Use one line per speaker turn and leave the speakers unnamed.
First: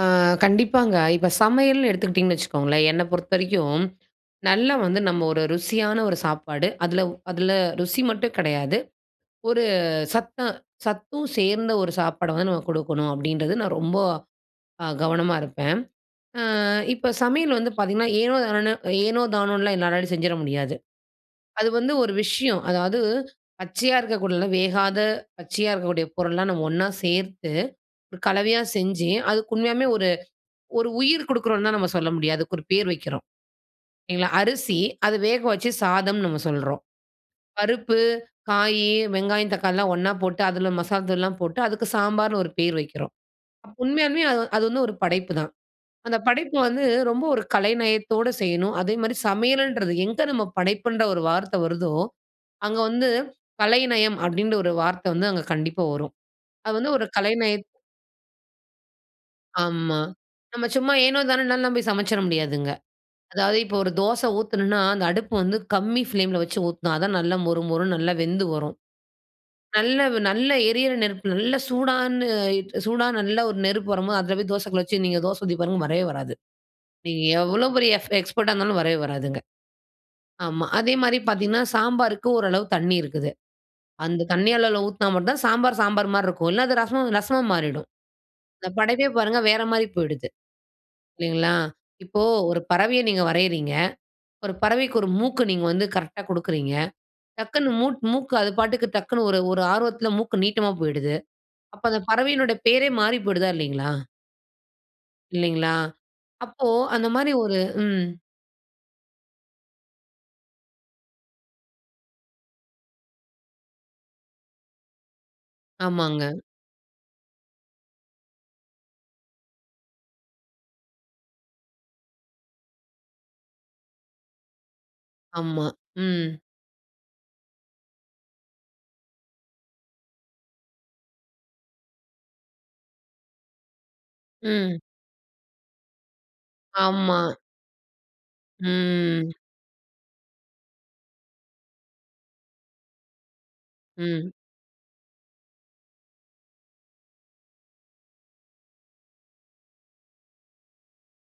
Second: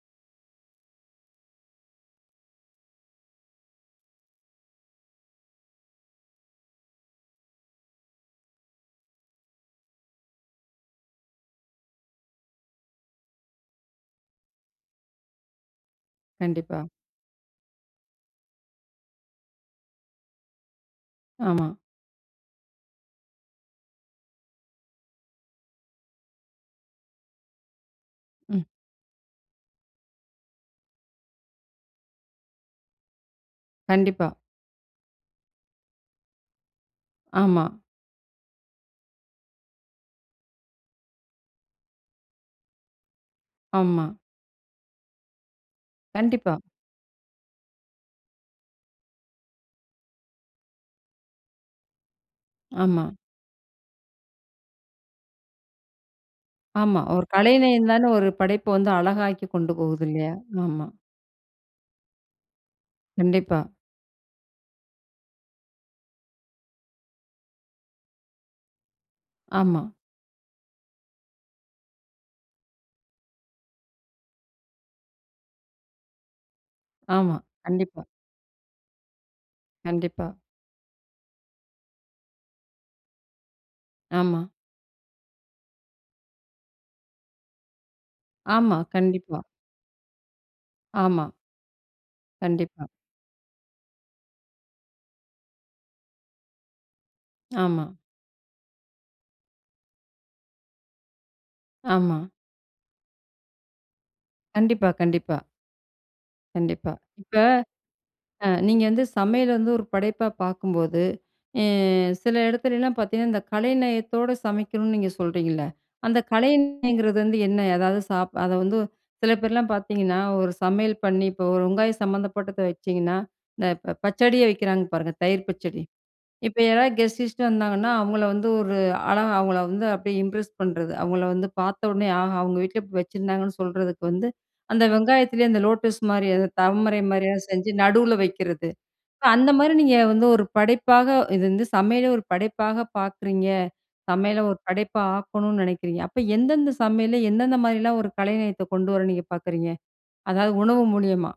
ஆ கண்டிப்பாங்க. இப்ப சமையல்னு எடுத்துக்கிட்டிங்கன்னு வச்சுக்கோங்களேன். என்ன பொறுத்த வரைக்கும் நல்லா வந்து நம்ம ஒரு ருசியான ஒரு சாப்பாடு அதில அதில ருசி மட்டும் கிடையாது. ஒரு சத்த சத்தும் சேர்ந்த ஒரு சாப்பாடு வந்து நம்ம குடுக்கணும், அப்டின்றது நான் ரொம்ப அ கவனமா இருப்பேன். ஆ
கண்டிப்பா.
இப்ப சமையல் வந்து பார்த்தீங்கன்னா, ஏனோ தானோனு ஏனோ தானோன்னுலாம் என்னாலாம் செஞ்சிட முடியாது. அது
ஆமா.
வந்து ஒரு விஷயம் அதாவது பச்சையா இருக்கக்கூடிய வேகாத பச்சையா இருக்கக்கூடிய பொருள்லாம் நம்ம ஒண்ணா சேர்த்து கலவையா
ம்.
செஞ்சு அதுக்கு உண்மையாவே ஒரு ஒரு உயிர் குடுக்கிறோம்ன்லா நம்ம சொல்ல முடியாது. அதுக்கு ஒரு பேர் வைக்கிறோம். இல்லைங்களா,
கண்டிப்பா.
அரிசி அத வேக வச்சு சாதம்னு நம்ம சொல்றோம்.
ஆமா.
பருப்பு, காய், வெங்காயம், தக்காளிலாம் ஒன்னா போட்டு அதில மசாலா தூள்லாம் போட்டு அதுக்கு சாம்பார்ன்னு ஒரு பேர் வைக்கிறோம். அப்ப
ஆமா.
உண்மையாலுமே அது அது வந்து ஒரு படைப்புதான். அந்த
கண்டிப்பா.
படைப்பு வந்து ரொம்ப ஒரு கலைநயத்தோடு செய்யணும், அதே மாரி சமையலன்றது எங்க நம்ம படைப்புன்ற ஒரு வார்த்த வருதோ, அங்க
ஆமா.
வந்து கலைநயம் அப்டின்ற ஒரு வார்த்தை வந்து அங்க கண்டிப்பா வரும். அது வந்து
ஆமா.
ஒரு
ஒரு
கலைநய
கலைநயம் தானே ஒரு படைப்ப வந்து அழகாக்கி கொண்டு
ஆமா.
போவுது இல்லையா,
நம்ம
ஆமா.
சும்மா ஏனோ தானோன்னால சமைச்சுற முடியாதுங்க. அதாவது
கண்டிப்பா.
இப்போ ஒரு தோசை ஊத்துனோம்ன்னா அந்த அடுப்பு வந்து கம்மி பிளேம்ல வச்சு ஊத்தணாதான் நல்ல மொறு மொறு நல்லா வெந்து வரும்.
ஆமா.
நல்ல நல்ல எரியிற நெருப்பு நல்ல சூடான சூடான நல்ல ஒரு நெருப்பு வரும்போது அதில போய் தோசை கல்ல வச்சு நீங்க தோச ஊதி பாருங்க வரவே வராது. நீங்க
ஆமா.
எவ்ளோ பெரிய
கண்டிப்பா.
எஃப் எக்ஸ்பர்ட்டா இருந்தாலும் வரவே வராதுங்க.
கண்டிப்பா.
ஆமா. அதே மாரி பார்த்தீங்கன்னா சாம்பாருக்கு ஓரளவு தண்ணீ இருக்குது. அந்த
ஆமா.
தண்ணீ அளவுல ஊத்துனா மட்டும் தான் சாம்பார், சாம்பார் மாரி இருக்கு. இல்ல அது ரசம் ரசமா மாறிடும். இந்த
ஆமா.
படைபே பாருங்க
கண்டிப்பா.
வேற மாரி போய்டுது.
ஆமா.
இல்லைங்களா? இப்போ ஒரு
கண்டிப்பா.
பறவைய நீங்க வரையிறீங்க. ஒரு பறவைக்கு 1 மூக்கு நீங்க வந்து கரெக்ட்டா குடுக்கிறீங்க. டக்ன்னு
ஆமா.
மூ மூக்கு அது பாட்டுக்கு டக்ன்னு ஒரு ஒரு ஆர்வத்தில மூக்கு நீட்டமா போய்டுது. அப்ப அந்த
ஆமா.
பறவையினுடைய பேரே மாறி போய்டுதா இல்லைங்களா?
கண்டிப்பா கண்டிப்பா.
இல்லைங்களா? அப்போ
கண்டிப்பா.
அந்த மாரி
இப்ப
ஒரு ம்.
ஆ நீங்க வந்து சமையல் வந்து ஒரு படைப்பா பார்க்கும்போது, இ சில இடத்துலலாம் பார்த்தீங்கன்னா, இந்த கலைநயத்தோட சமைக்கணும்னு நீங்க சொல்றிங்கள்ல, அந்த
ஆமாங்க.
கலைநயங்கிறது வந்து என்ன? எதாவது சாப் அத வந்து சில பேர்லாம் பார்த்தீங்கன்னா ஒரு சமையல் பண்ணி இப்போ ஒரு வெங்காயம் சம்மந்தப்பட்டத வச்சிங்கன்னா இந்த இப்ப ப பச்சடியை வைக்கிறாங்க பாருங்க, தயிர்
ஆமா.
பச்சடி.
ம்.
இப்ப யாராவது கெஸ்ட் கிஸ்ட்டு வந்தாங்கன்னா, அவுங்கள வந்து ஒரு அழகா அவங்கள வந்து அப்டியே இம்ப்ரெஸ் பண்றது, அவங்கள வந்து பார்த்தோனே ஆஹா! அவங்க வீட்ல வச்சிருந்தாங்கன்னு சொல்றதுக்கு வந்து,
ம்.
அந்த வெங்காயத்திலேயே அந்த லோட்டஸ் மாரி அந்த தமரை
ஆமா.
மாதிரியெல்லாம் செஞ்சு நடுவுல வக்கிறது.
ம்.
அந்த மாரி நீங்க வந்து ஒரு படைப்பாக, இது வந்து சமையலே ஒரு படைப்பாக பார்க்குறீங்க,
ம்.
சமையல ஒரு படைப்பா ஆக்கணும்னு நெனைக்கிறீங்க, அப்ப எந்தெந்த சமையல்ல? எந்தெந்த மாரிலாம்? ஒரு கலைநயத்தை கொண்டு வர நீங்க பார்க்குறீங்க. அதாவது உணவு மூலியமா?